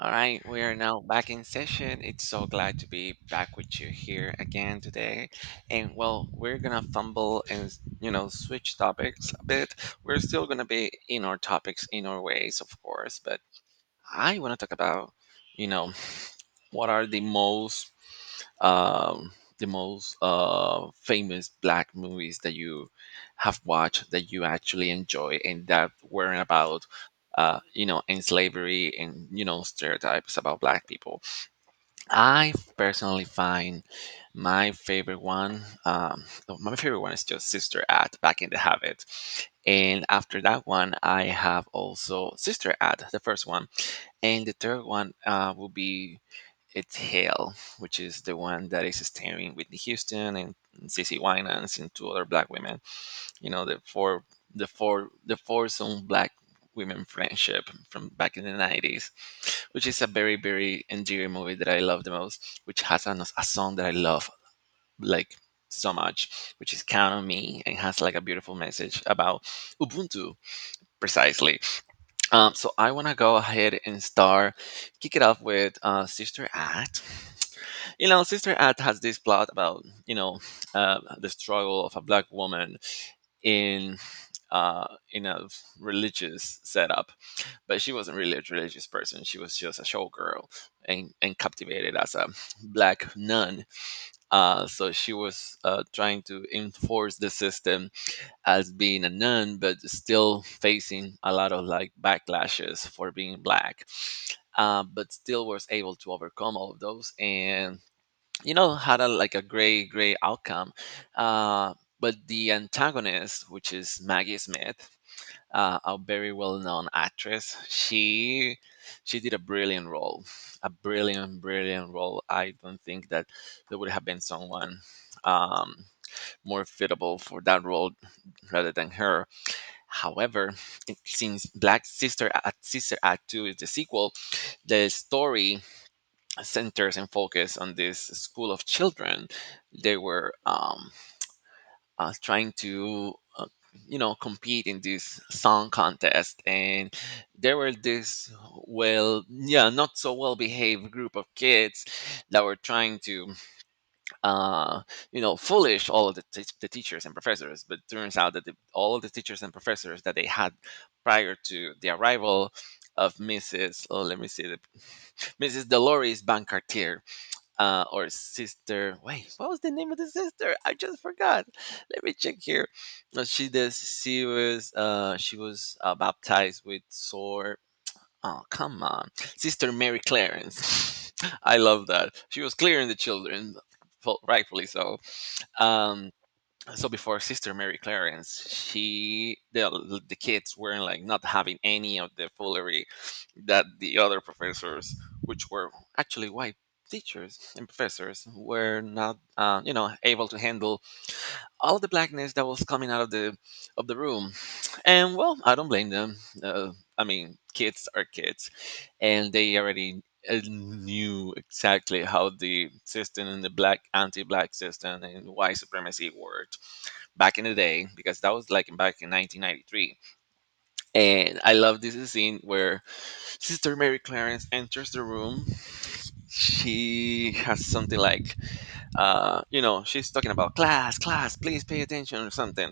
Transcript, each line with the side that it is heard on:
right: All right, we are now back in session. It's so glad to be back with you here again today. And well, we're gonna fumble and switch topics a bit. We're still gonna be in our topics, in our ways, of course. But I want to talk about you know what are um, the most famous black movies that you have watched that you actually enjoy and that weren't about you know and slavery and stereotypes about black people. I personally find my favorite one oh, my favorite one is just Sister Act Back in the Habit. And after that one I have also Sister Act the first one. And the third one will be, it's Hale, which is the one that is starring Whitney Houston and CC Winans and two other black women. You know, the foursome black women friendship from back in the 90s, which is a very, very endearing movie that I love the most, which has a song that I love like so much, which is Count on Me and has like a beautiful message about Ubuntu precisely. So I want to go ahead and start, kick it off with Sister Act. You know, Sister Act has this plot about the struggle of a black woman in in a religious setup, but she wasn't really a religious person. She was just a showgirl and captivated as a black nun. So she was trying to enforce the system as being a nun, but still facing a lot of like backlashes for being black. But still was able to overcome all of those, and had a like a great outcome. Uh, but the antagonist, which is Maggie Smith, a very well known actress, she did a brilliant role, a brilliant role. I don't think that there would have been someone Um, more fitable for that role rather than her. However, since Black Sister Act, Sister Act 2 is the sequel, the story centers and focus on this school of children. They were trying to, compete in this song contest, and there were this well, yeah, not so well behaved group of kids that were trying to uh, foolish all of the teachers and professors. But turns out that all of the teachers and professors that they had prior to the arrival of Mrs., oh, let me see, Mrs. Dolores Bancartier, or sister. Wait, what was the name of the sister? I just forgot. Let me check here. She does. She was baptized with sore. Oh come on, Sister Mary Clarence. I love that. She was clearing the children, rightfully so. um so before Sister Mary Clarence, she the kids weren't like not having any of the foolery that the other professors, which were actually white teachers and professors, were not able to handle all the blackness that was coming out of the room. And well, I don't blame them. uh, I mean, kids are kids, and they already knew exactly how the system and the black anti-black system and white supremacy worked back in the day because that was like back in 1993. And I love this scene where Sister Mary Clarence enters the room. She has something like she's talking about class, class please pay attention or something.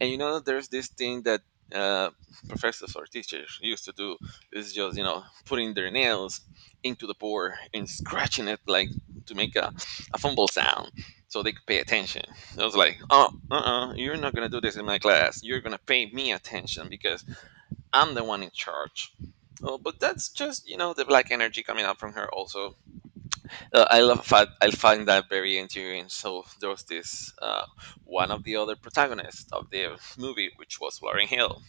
right: And there's this thing that uh, professors or teachers used to do is just putting their nails into the board and scratching it like to make a fumble sound so they could pay attention. I was like, oh, uh-uh, you're not gonna do this in my class, you're gonna pay me attention because I'm the one in charge. Oh, but that's just the black energy coming out from her also. I will I find that very endearing. So there was this one of the other protagonists of the movie, which was Lauren Hill,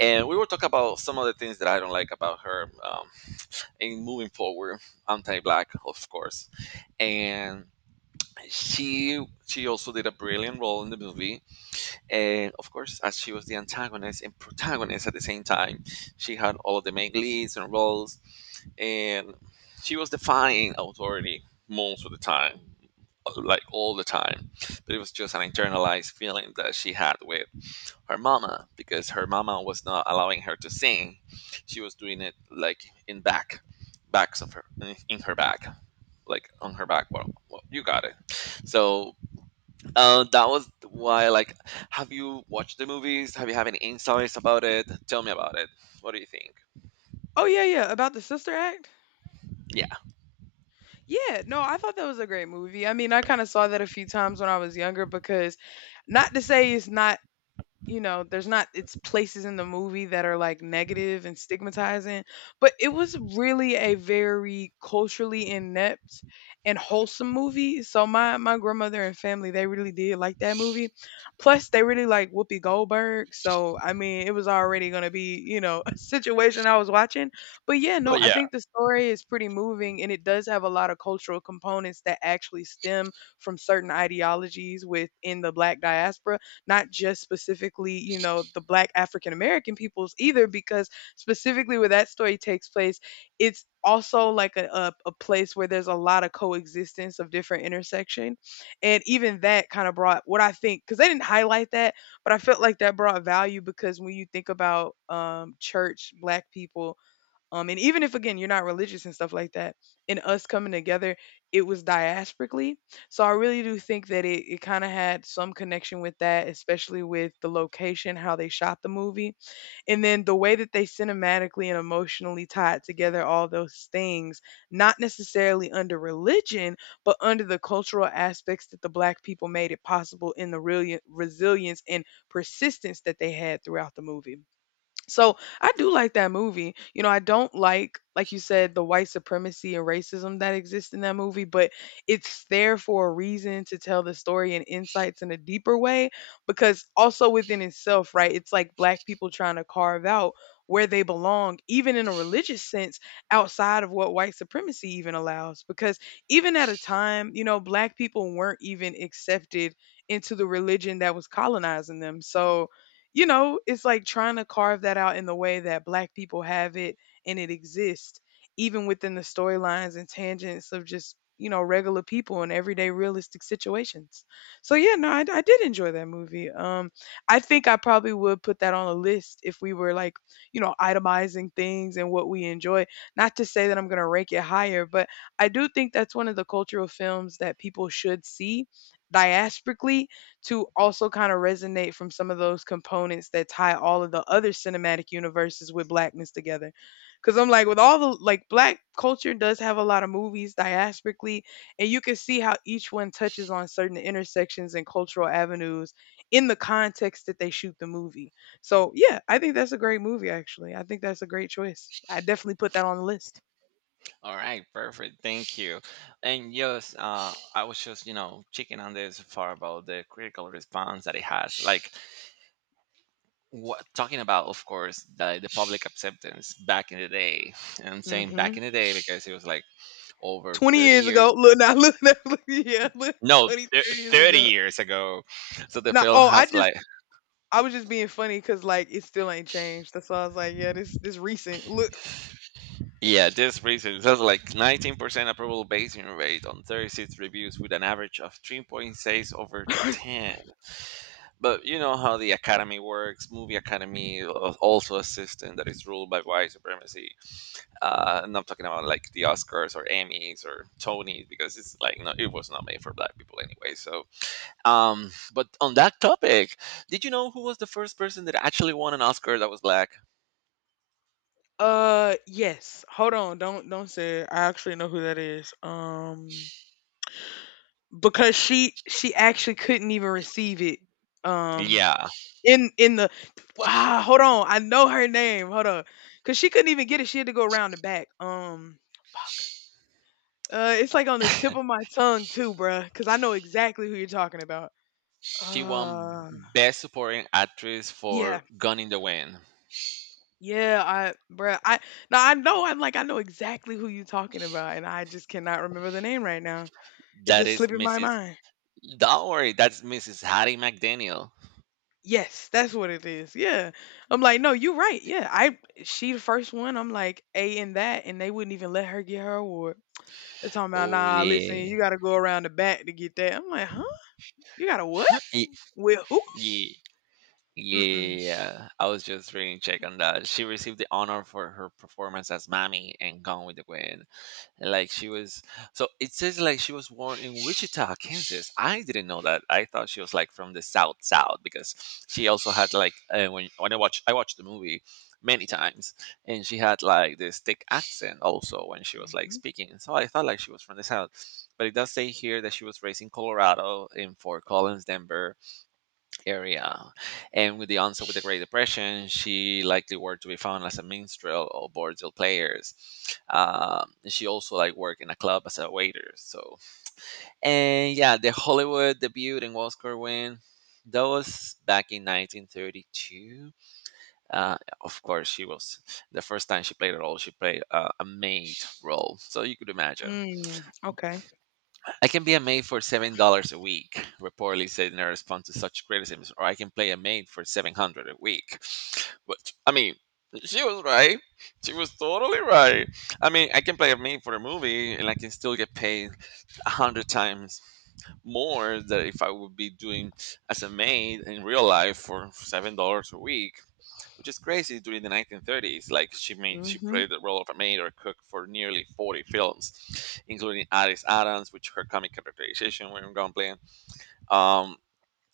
right: and we were talking about some of the things that I don't like about her. In moving forward, anti-black, of course, and she also did a brilliant role in the movie. And of course, as she was the antagonist and protagonist at the same time, she had all of the main leads and roles, and she was defying authority most of the time, like all the time. But it was just an internalized feeling that she had with her mama because her mama was not allowing her to sing. She was doing it like in back backs of her in her back, like on her back. Well, you got it. So that was why, like, have you watched the movies? Have any insights about it? Tell me about it. What do you think?
left: Oh, yeah, yeah, about the Sister Act?
right: Yeah.
left: Yeah, no, I thought that was a great movie. I mean, I kinda saw that a few times when I was younger because not to say it's not there's not it's places in the movie that are like negative and stigmatizing, but it was really a very culturally inept and wholesome movie. So my grandmother and family they really did like that movie. Plus they really like Whoopi Goldberg, so I mean, it was already going to be, a situation I was watching. But yeah,
right: Oh
left: no, I
right: yeah.
left: think the story is pretty moving, and it does have a lot of cultural components that actually stem from certain ideologies within the black diaspora, not just specifically, the black African American peoples either, because specifically where that story takes place, it's also like a place where there's a lot of coexistence of different intersection. And even that kind of brought what I think, because they didn't highlight that, but I felt like that brought value, because when you think about church, black people, and even if again you're not religious and stuff like that, in us coming together, it was diasporically. So I really do think that it kind of had some connection with that, especially with the location, how they shot the movie, and then the way that they cinematically and emotionally tied together all those things, not necessarily under religion, but under the cultural aspects that the black people made it possible in the real resilience and persistence that they had throughout the movie. So I do like that movie. You know, I don't like you said, the white supremacy and racism that exists in that movie, but it's there for a reason to tell the story and insights in a deeper way. Because also within itself, right, it's like black people trying to carve out where they belong, even in a religious sense, outside of what white supremacy even allows. Because even at a time, black people weren't even accepted into the religion that was colonizing them. So, it's like trying to carve that out in the way that black people have it and it exists, even within the storylines and tangents of just, regular people and everyday realistic situations. So yeah, no, I did enjoy that movie. I think I probably would put that on a list if we were like, itemizing things and what we enjoy. Not to say that I'm gonna rank it higher, but I do think that's one of the cultural films that people should see diasporically to also kind of resonate from some of those components that tie all of the other cinematic universes with blackness together. Because I'm like, with all the like black culture does have a lot of movies diasporically, and you can see how each one touches on certain intersections and cultural avenues in the context that they shoot the movie. So yeah, I think that's a great movie. Actually, I think that's a great choice. I definitely put that on the list.
right: All right, perfect. Thank you. And yes, I was just checking on this far about the critical response that it has. Like what talking about, of course, the public acceptance back in the day. And I'm saying back
left: Hmm.
right: in the day because it was like over
left: Twenty
right: 30
left: years
right: years.
left: ago, look, now, look, now, look, yeah, look,
right: No,
left: 20, 30 years
right: 30
left: ago.
right: years ago. So the
left: No,
right: film
left: oh, I
right: has
left: just
right: like,
left: I was just being funny because like it still ain't changed. That's why I was like, yeah, this recent. Look,
right: yeah, this reason it has like 19% approval basing rate on 36 reviews with an average of 3.6 over 10. But you know how the academy works. Movie academy also a system that is ruled by white supremacy. And I'm talking about like the Oscars or Emmys or Tonys because it's like, no, it was not made for black people anyway. So, but on that topic, did you know who was the first person that actually won an Oscar that was black?
left: yes. Hold on, don't say it. I actually know who that is. Because she actually couldn't even receive it. Um,
right: Yeah,
left: in in the hold on, I know her name. Hold on, because she couldn't even get it. She had to go around the back. Fuck. It's like on the tip of my tongue too, bruh, because I know exactly who you're talking about.
right: she won
left: Uh,
right: Best Supporting Actress
left: yeah,
right: for Gun in the Wind.
left: Yeah, I, bruh, I Now I know, I'm like I know exactly who you are talking about, and I just cannot remember the name right now. It
right: That
left: just
right: is
left: slipped in my
right: Mrs.
left: mind.
right: Don't worry, that's Mrs. Hattie McDaniel.
left: Yes, that's what it is. Yeah, I'm like, no, you're right. Yeah, I, she the first one. I'm like a in that, and they wouldn't even let her get her award. They're talking about
right: Oh
left: nah. Listen,
right: yeah.
left: you got to go around the back to get that. I'm like, huh? You got to what?
right: Ye-
left: With who?
right: ye-
left: Mm-mm.
right: Yeah, I was just reading check on that. She received the honor for her performance as Mammy and Gone with the Wind. Like she was, so it says like she was born in Wichita, Kansas. I didn't know that. I thought she was like from the South South because she also had like when I watched the movie many times and she had like this thick accent also when she was like
left: Mm-hmm.
right: speaking. So I thought like she was from the South, but it does say here that she was raised in Colorado in Fort Collins, Denver area. And with the onset of the Great Depression, she likely worked to be found as a minstrel or bordello players. And she also like worked in a club as a waiter. So, and yeah, the Hollywood debut and Oscar win. That was back in 1932. Of course, she was, the first time she played a role, she played a maid role, so you could imagine.
left: Mm, okay.
right: I can be a maid for $7 a week, reportedly said in a response to such criticisms, or I can play a maid for 700 a week. But I mean, she was right. She was totally right. I mean, I can play a maid for a movie, and I can still get paid 100 times more than if I would be doing as a maid in real life for $7 a week, which is crazy during the 1930s. Like she made, she
left: Mm-hmm.
right: played the role of a maid or cook for nearly 40 films, including Addis Adams, which her comic characterization were in Gunplay. Um,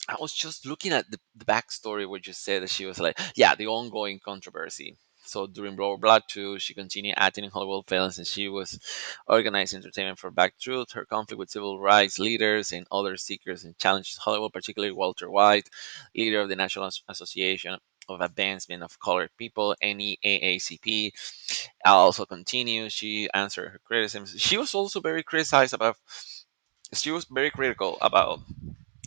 right: I was just looking at the backstory where you said that she was like, yeah, the ongoing controversy. So during World War II, she continued acting in Hollywood films and she was organizing entertainment for Back Truth. Her conflict with civil rights leaders and other seekers and challenges Hollywood, particularly Walter White, leader of the National Association of Advancement of Colored People, NEAACP, also continues. She answered her criticisms. She was also very criticized about, she was very critical about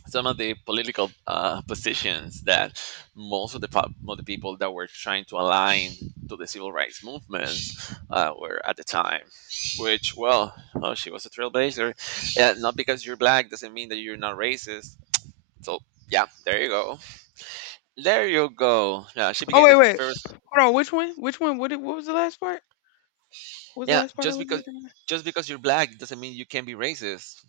right: some of the political positions that most of the of the people that were trying to align to the civil rights movements were at the time. Which, well, oh, she was a trailblazer. Yeah, not because you're black doesn't mean that you're not racist. So yeah, there you go. There you go. Yeah, she
left: Oh
right: became the
left: wait, wait.
right: first.
left: Hold on. Which one? What? What was the last part? What was the
right: Yeah,
left: last part I was getting?
right: just because you're black doesn't mean you can be racist.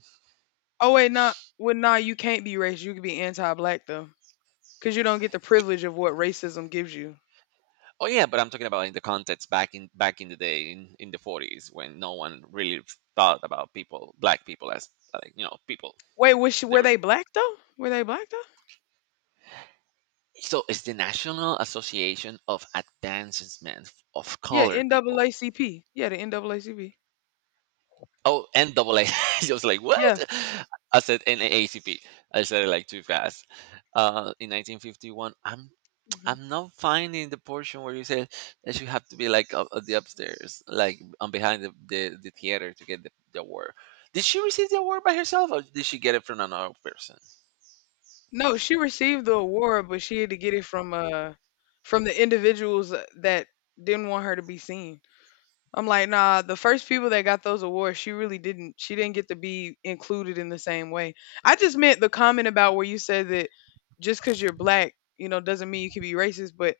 left: Oh wait, nah. Well, nah, you can't be racist. You can be anti-black though, because you don't get the privilege of what racism gives you.
right: Oh yeah, but I'm talking about in the context back in the day in the 40s when no one really thought about people, black people as like people.
left: Wait,
right: They
left: were
right: were,
left: they black though? Were they black though?
right: so it's the National Association of Advancement of
left: Yeah,
right: Color People.
left: NAACP. Yeah, the NAACP.
right: Oh, NAA. I was like,
left: Yeah.
right: what? I said NAACP. I said it like too fast. In 1951, I'm
left: Hmm.
right: I'm not finding the portion where you said that you have to be like up the upstairs, like on behind the theater to get the award. Did she receive the award by herself, or did she get it from another person?
left: No, she received the award, but she had to get it from the individuals that didn't want her to be seen. I'm like, nah, the first people that got those awards, she really didn't get to be included in the same way. I just meant the comment about where you said that just cuz you're black, doesn't mean you can be racist, but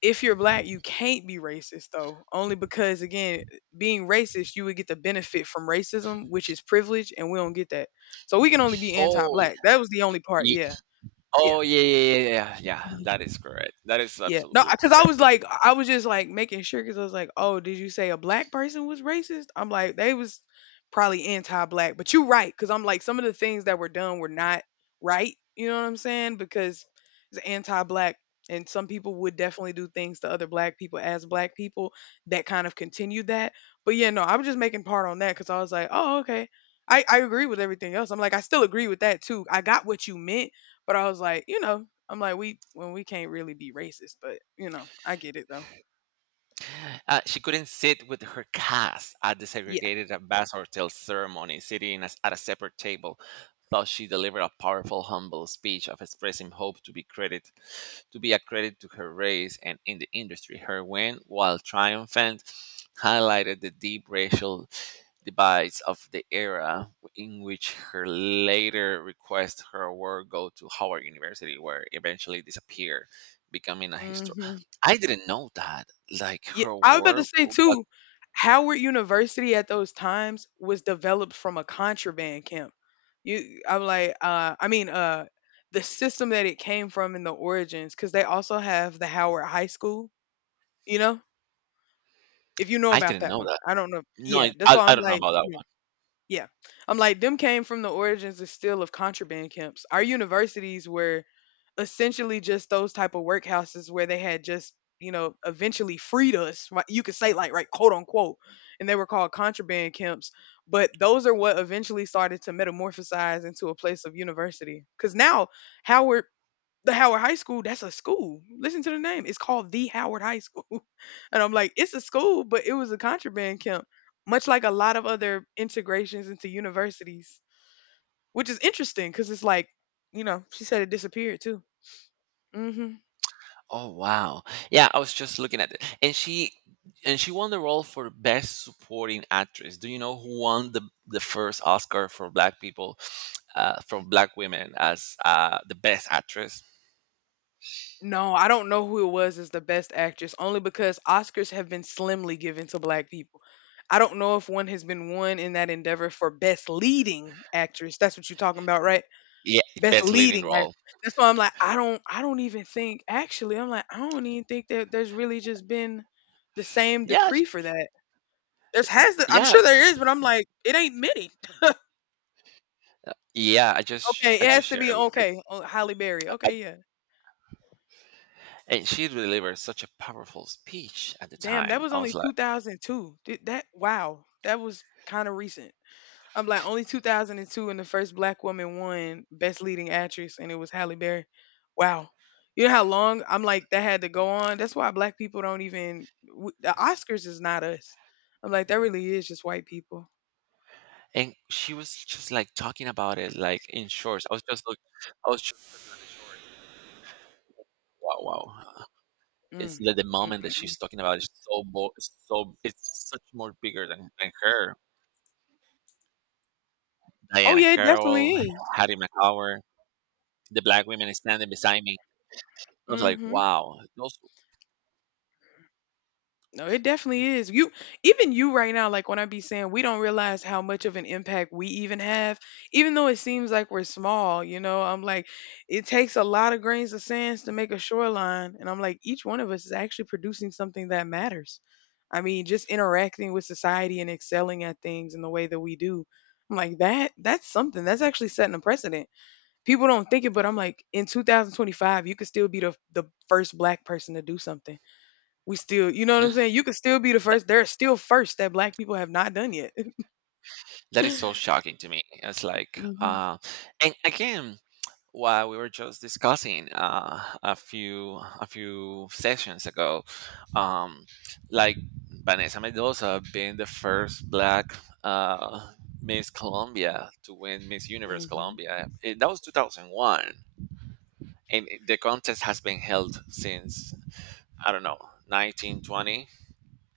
left: if you're black, you can't be racist though. Only because again, being racist, you would get the benefit from racism, which is privilege, and we don't get that. So we can only be
right: Oh,
left: anti-black. That was the only part,
right: ye-
left: yeah. Yeah.
right: oh yeah, yeah, yeah, yeah, yeah.
left: Mm-hmm.
right: That is correct. That is
left: Yeah. No,
right: absolutely
left: because I
right: correct.
left: was like, I was just like making sure because I was like, oh, did you say a black person was racist? I'm like, they was probably anti-black, but you right because I'm like, some of the things that were done were not right. You know what I'm saying? Because it's anti-black, and some people would definitely do things to other black people as black people that kind of continued that. But yeah, no, I was just making part on that because I was like, oh, okay. I agree with everything else. I'm like, I still agree with that too. I got what you meant, but I was like, I'm like, we when we can't really be racist, but I get it though.
right: She couldn't sit with her cast at the
left: Yeah.
right: segregated ambassador till ceremony, sitting at a separate table. Thus she delivered a powerful, humble speech of expressing hope to be a credit to her race and in the industry. Her win, while triumphant, highlighted the deep racial divides of the era, in which her later request her award go to Howard University where eventually disappeared, becoming a history.
left: Hmm.
right: I didn't know that. Like
left: Yeah.
right: her
left: I was about to
right: award
left: say
right: got.
left: too, Howard University at those times was developed from a contraband camp. You, I'm like, I mean, the system that it came from and the origins, because they also have the Howard High School. You know, if you know
right: I
left: about
right: didn't
left: that
right: know
left: one,
right: that.
left: I don't know.
right: No, I,
left: Yeah, that's
right: I
left: why
right: I
left: I'm
right: don't know
left: like,
right: about that.
left: yeah, yeah. I'm like, them came from the origins of still of contraband camps. Our universities were essentially just those type of workhouses where they had just eventually freed us right, you could say like right quote unquote, and they were called contraband camps, but those are what eventually started to metamorphosize into a place of university because now Howard, the Howard High School, that's a school. Listen to the name, it's called the Howard High School and I'm like it's a school, but it was a contraband camp, much like a lot of other integrations into universities, which is interesting because it's like, she said it disappeared too. Hmm.
right: Oh wow. Yeah, I was just looking at it. And she won the role for best supporting actress. Do you know who won the first Oscar for black people, from black women as the best actress?
left: No, I don't know who it was as the best actress, only because Oscars have been slimly given to black people. I don't know if one has been won in that endeavor for best leading actress. That's what you're talking about, right?
right: Yeah,
left: Best
right: best leading
left: leading actress.
right: role.
left: That's why I'm like, I don't even think actually, I'm like, I don't even think that there's really just been the same
right: Yeah, sh-
left: decree for that. There's has to, I'm
right: yeah,
left: sure there is, but I'm like, it ain't many.
right: yeah, I just
left: Okay,
right: I
left: it
right: just
left: has to
right: shared
left: be
right: it with her.
left: okay. Oh, Halle Berry. Okay, yeah.
right: And she delivered such a powerful speech at the
left: Damn, that
right: time.
left: was
right: I
left: only
right: was like,
left: 2002. Did that wow. That was kind of recent. I'm like only 2002 and two, and the first black woman won best leading actress and it was Halle Berry. Wow. You know how long I'm like that had to go on. That's why black people don't even the Oscars is not us. I'm like that really is just white people.
right: and she was just like talking about it like in shorts. I was just like, I was just wow, wow. It's
left: Mm.
right: that the moment that
left: Mm-mm.
right: she's talking about is so it's such more bigger than her.
left: Oh
right: Diana
left: yeah, it definitely
right: Carroll,
left: is.
right: Hattie McCower, the black women standing beside me. I was like,
left: Mhm.
right: wow,
left: No, it definitely is. You, even you right now, like when I be saying we don't realize how much of an impact we even have, even though it seems like we're small, I'm like, it takes a lot of grains of sands to make a shoreline. And I'm like, each one of us is actually producing something that matters. I mean, just interacting with society and excelling at things in the way that we do. I'm like, that that's something. That's actually setting a precedent. People don't think it, but I'm like, in 2025, you could still be the first black person to do something. We still you know what I'm
right: hmm,
left: saying? You could still be the
right: that,
left: first. There are still firsts that black people have not done yet.
right: that is so shocking to me. It's like,
left: Mhm,
right: and again, what we were just discussing a few sessions ago, um, like Vanessa Mendoza being the first Black, uh, Miss Colombia to win Miss Universe
left: mhm,
right: Colombia. That was 2001, and the contest has been held since, I don't know, 1920.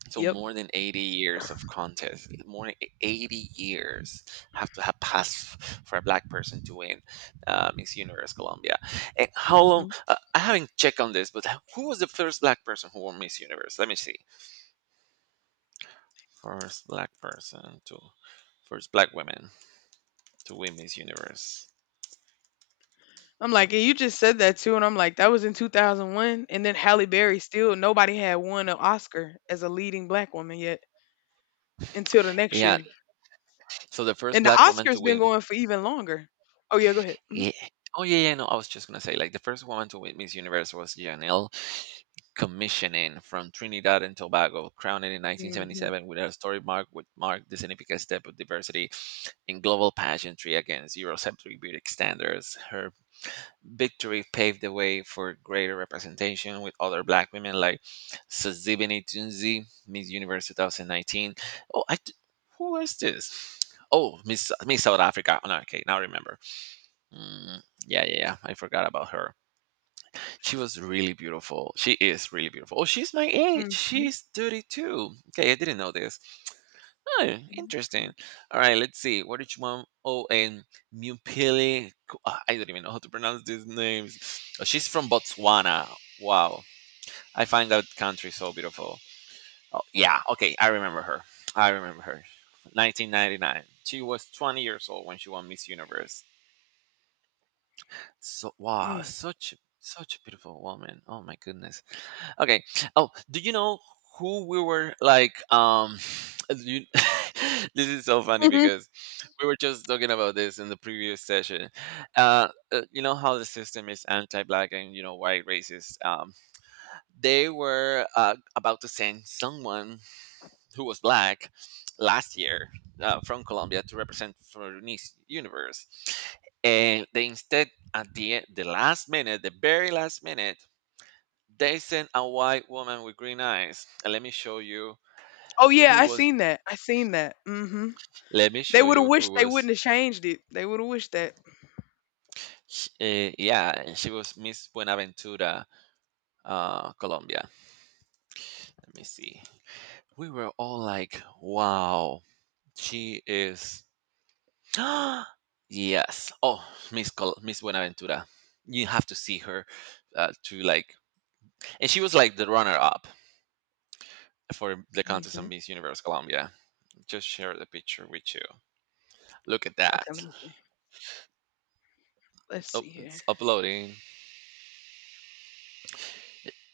right: So
left: yep,
right: more than 80 years of contest, more than 80 years have to have passed for a black person to win, Miss Universe Colombia. And how long?
left: mhm.
right: I haven't checked on this, but who was the first black person who won Miss Universe? Let me see. First black person to, first black woman to win Miss Universe.
left: I'm like, and you just said that too, and I'm like, that was in 2001, and then Halle Berry, still nobody had won an Oscar as a leading black woman yet until the next
right: Yeah.
left: year,
right: So the first
left: and the
right: black woman to
left: Oscars been
right: win.
left: going for even longer. Oh yeah, go ahead. Mhm.
right: Yeah. Oh yeah. No, I was just gonna say like the first woman to win Miss Universe was Janelle commissioning from Trinidad and Tobago, crowned in
left: Mhm,
right: 1977 with a historic mark which marked the significant step of diversity in global pageantry against Eurocentric beauty standards. Her victory paved the way for greater representation with other black women like Sazibini Tunzi, Miss Universe 2019. Oh, I, d- who is this? Oh, Miss South Africa. Oh, no, okay, now I remember. Mm, yeah. I forgot about her. She was really beautiful. She is really beautiful. Oh, she's my age.
left: mhm,
right: She's 32. Okay, I didn't know this. Oh,
left: mhm,
right: interesting. All right, let's see. What did you want? Oh, and Mupili. Ah, I don't even know how to pronounce these names. Oh, she's from Botswana. Wow. I find that country so beautiful. Oh, yeah. Okay, I remember her. I remember her. 1999. She was 20 years old when she won Miss Universe. So wow,
left: mhm,
right: such a beautiful woman. Oh my goodness. Okay. Oh, do you know who we were like? Do you, this is so funny
left: mhm.
right: because we were just talking about this in the previous session. You know how the system is anti-black and you know white racist. They were about to send someone who was black last year, from Colombia to represent for Miss Universe, and they instead at the last minute, the very last minute, they sent a white woman with green eyes. And let me show you
left: Oh yeah,
right: who
left: I
right: was.
left: seen that. I seen that. Mhm.
right: Let me
left: They
right: show
left: would have
right: you who
left: wished they
right: was.
left: wouldn't have changed it. They would have wished that.
right: Yeah, and she was Miss Buenaventura, Colombia. Let me see. We were all like, "Wow, she is." Yes. Oh, Miss Buenaventura. You have to see her, to like, and she was like the runner-up for the contest of
left: Mhm.
right: Miss Universe Colombia. Just share the picture with you. Look at that.
left: Okay, let me see. Let's
right: Oh,
left: see here.
right: it's uploading.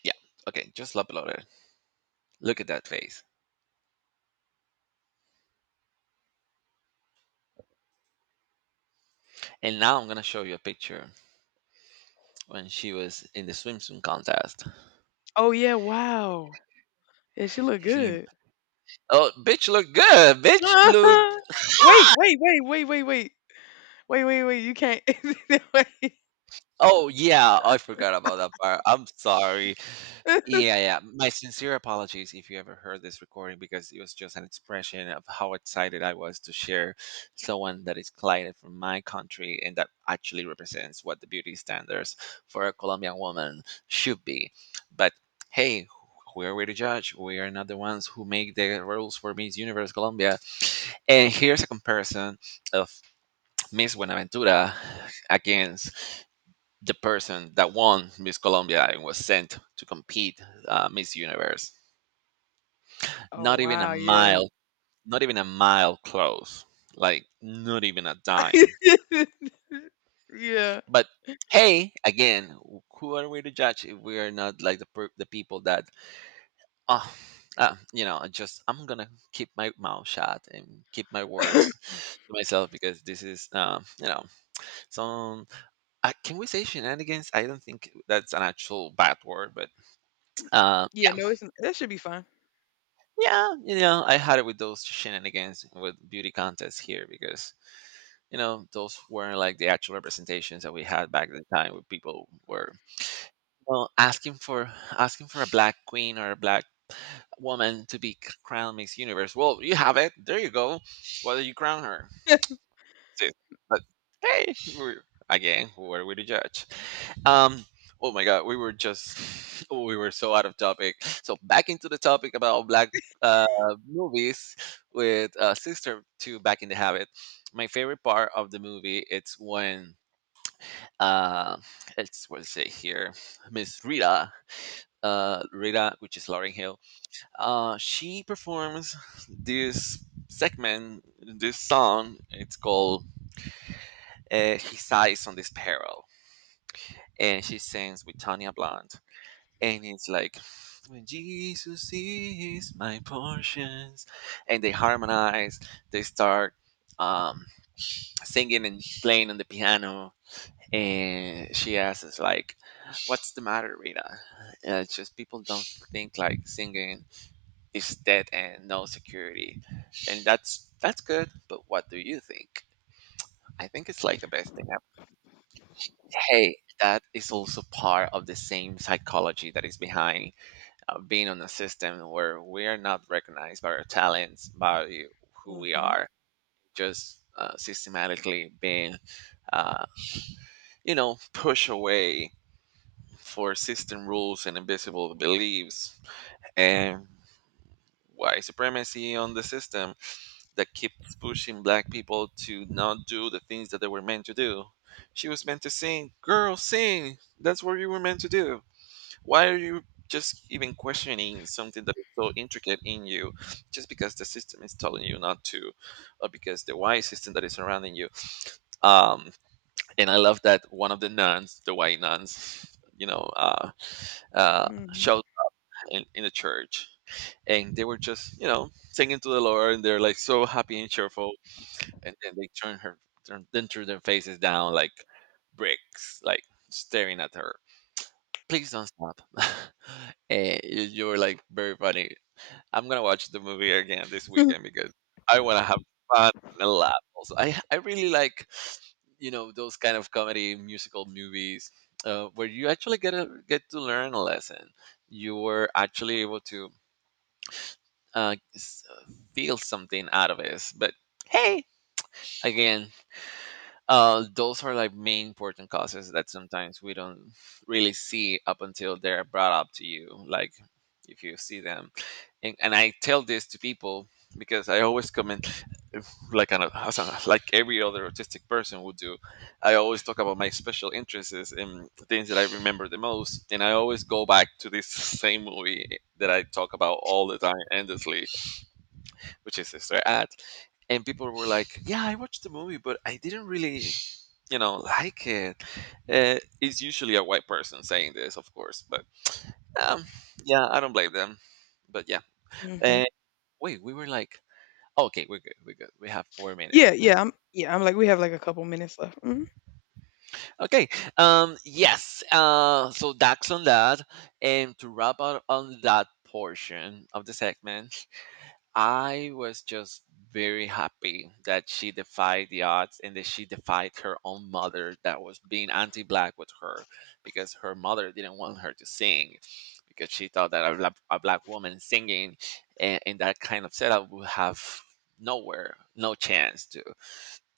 right: Yeah. Okay, just uploaded. Look at that face. And now I'm gonna show you a picture when she was in the swimsuit contest.
left: Oh, yeah, wow. Yeah, she look
right: He-
left: good.
right: oh, bitch look good. Bitch look.
left: Wait, wait, wait, wait, wait, wait. Wait, wait, wait, you can't wait.
right: Oh, yeah, I forgot about that part. I'm sorry. Yeah, yeah. My sincere apologies if you ever heard this recording because it was just an expression of how excited I was to share someone that is client from my country and that actually represents what the beauty standards for a Colombian woman should be. But hey, who are we to judge? We are not the ones who make the rules for Miss Universe Colombia. And here's a comparison of Miss Buenaventura against the person that won Miss Colombia and was sent to compete, Miss Universe.
left: Oh,
right: Not even a
left: wow, yeah.
right: mile, close. Like not even a dime.
left: Yeah.
right: But hey, again, who are we to judge if we are not like the people that, oh. You know, I'm gonna keep my mouth shut and keep my words to myself because this is, you know, some. Can we say shenanigans? I don't think that's an actual bad word, but uh,
left: Yeah, no, it's that should be fine.
right: yeah, you know, I had it with those shenanigans with beauty contests here because you know those weren't like the actual representations that we had back at the time, where people were well asking for a black queen or a black woman to be crowned Miss Universe. Well, you have it. There you go. Whether you crown her, sis. But hey, again, who are we to judge? Um. Oh my God, we were just we were so out of topic. So back into the topic about black, uh, movies, with Sister to Back in the Habit. My favorite part of the movie it's when uh, it's what is it here, Miss Rita. Rita, which is Lauren Hill, she performs this segment, this song. It's called "He Sighs on This Peril," and she sings with Tanya Blunt, and it's like, when Jesus is my portions, and they harmonize. They start um, singing and playing on the piano, and she asks like, "What's the matter, Rita?" And it's just people don't think like singing is dead and no security, and that's good. But what do you think? I think it's like the best thing ever. Hey, that is also part of the same psychology that is behind of being on a system where we are not recognized by our talents, by who we
left: Mhm.
right: are, just systematically being, uh, you know, pushed away for system rules and invisible beliefs and white supremacy on the system that keeps pushing black people to not do the things that they were meant to do. She was meant to sing, girl, sing. That's what you were meant to do. Why are you just even questioning something that is so intricate in you just because the system is telling you not to, or because the why system that is surrounding you? um and I love that one of the nuns, the white nuns, you know, uh
left: Mhm.
right: showed in the church, and they were just, you know, singing to the Lord and they're like so happy and cheerful, and then they turn her turn then turn their faces down like bricks, like staring at her. Please don't stop. You were like very funny. I'm gonna watch the movie again this weekend because I want to have fun and laugh. Also, I really like, you know, those kind of comedy musical movies, where you actually get to learn a lesson. You were actually able to uh, s- feel something out of it. But hey, again, those are like main important causes that sometimes we don't really see up until they're brought up to you. Like if you see them, and I tell this to people because I always comment, as like every other autistic person would do. I always talk about my special interests and things that I remember the most, and I always go back to this same movie that I talk about all the time endlessly, which is Sister Act. And people were like, "Yeah, I watched the movie, but I didn't really, you know, like it." It's usually a white person saying this, of course, but um, yeah, I don't blame them. But yeah,
left: Mhm.
right: uh, wait, we were like, okay, we're good. We have 4 minutes.
left: Yeah, yeah, I'm like we have like a couple minutes left. Mhm.
right: Okay, yes. So that's on that, and to wrap up on that portion of the segment, I was just very happy that she defied the odds and that she defied her own mother that was being anti black with her because her mother didn't want her to sing because she thought that a black woman singing in that kind of setup would have nowhere, no chance to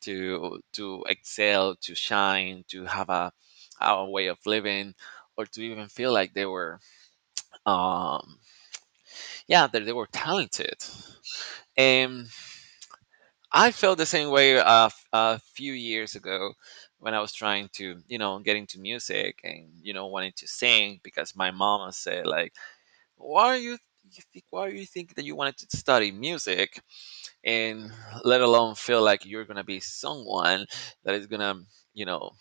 right: excel, to shine, to have a way of living, or to even feel like they were um yeah, that they were talented. And, I felt the same way a few years ago when I was trying to, you know, get into music and you know wanting to sing because my mama said like, "Why are you, you think? Why do you think that you wanted to study music and let alone feel like you're gonna be someone that is gonna, you know,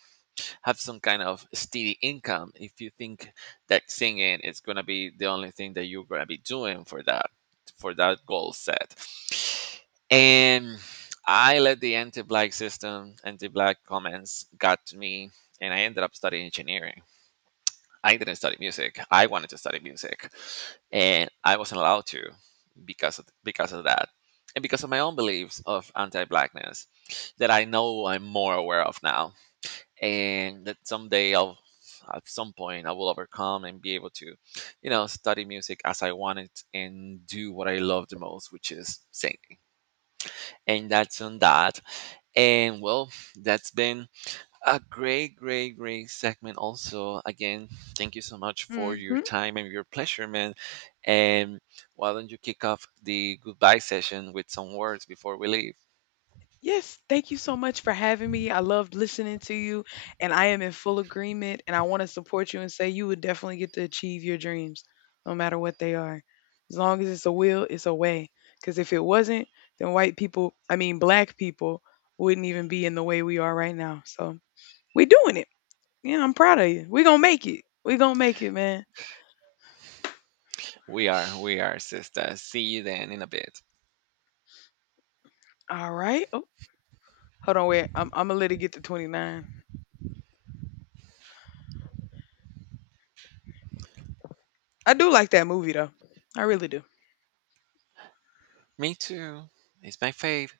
right: have some kind of steady income if you think that singing is going to be the only thing that you're going to be doing for that goal set?" And I let the anti-black system anti-black comments got to me, and I ended up studying engineering. I didn't study music. I wanted to study music, and I wasn't allowed to because of that, and because of my own beliefs of anti-blackness that I know I'm more aware of now, and that someday I'll at some point I will overcome and be able to, you know, study music as I want it and do what I love the most, which is singing. And that's on that. And well, that's been a great, great segment. Also, again, thank you so much for your
left: Mhm.
right: time and your pleasure, man. And why don't you kick off the goodbye session with some words before we leave?
left: Yes, thank you so much for having me. I loved listening to you, and I am in full agreement, and I want to support you and say you would definitely get to achieve your dreams, no matter what they are. As long as it's a will, it's a way. Because if it wasn't, then white people, I mean black people, wouldn't even be in the way we are right now. So we doing it. Yeah, I'm proud of you. We gonna make it. We gonna make it, man.
right: We are, sister. See you then in a bit.
left: All right. Oh, hold on, wait. I'm gonna let it get to 29. I do like that movie though. I really do.
right: Me too. It's my fave.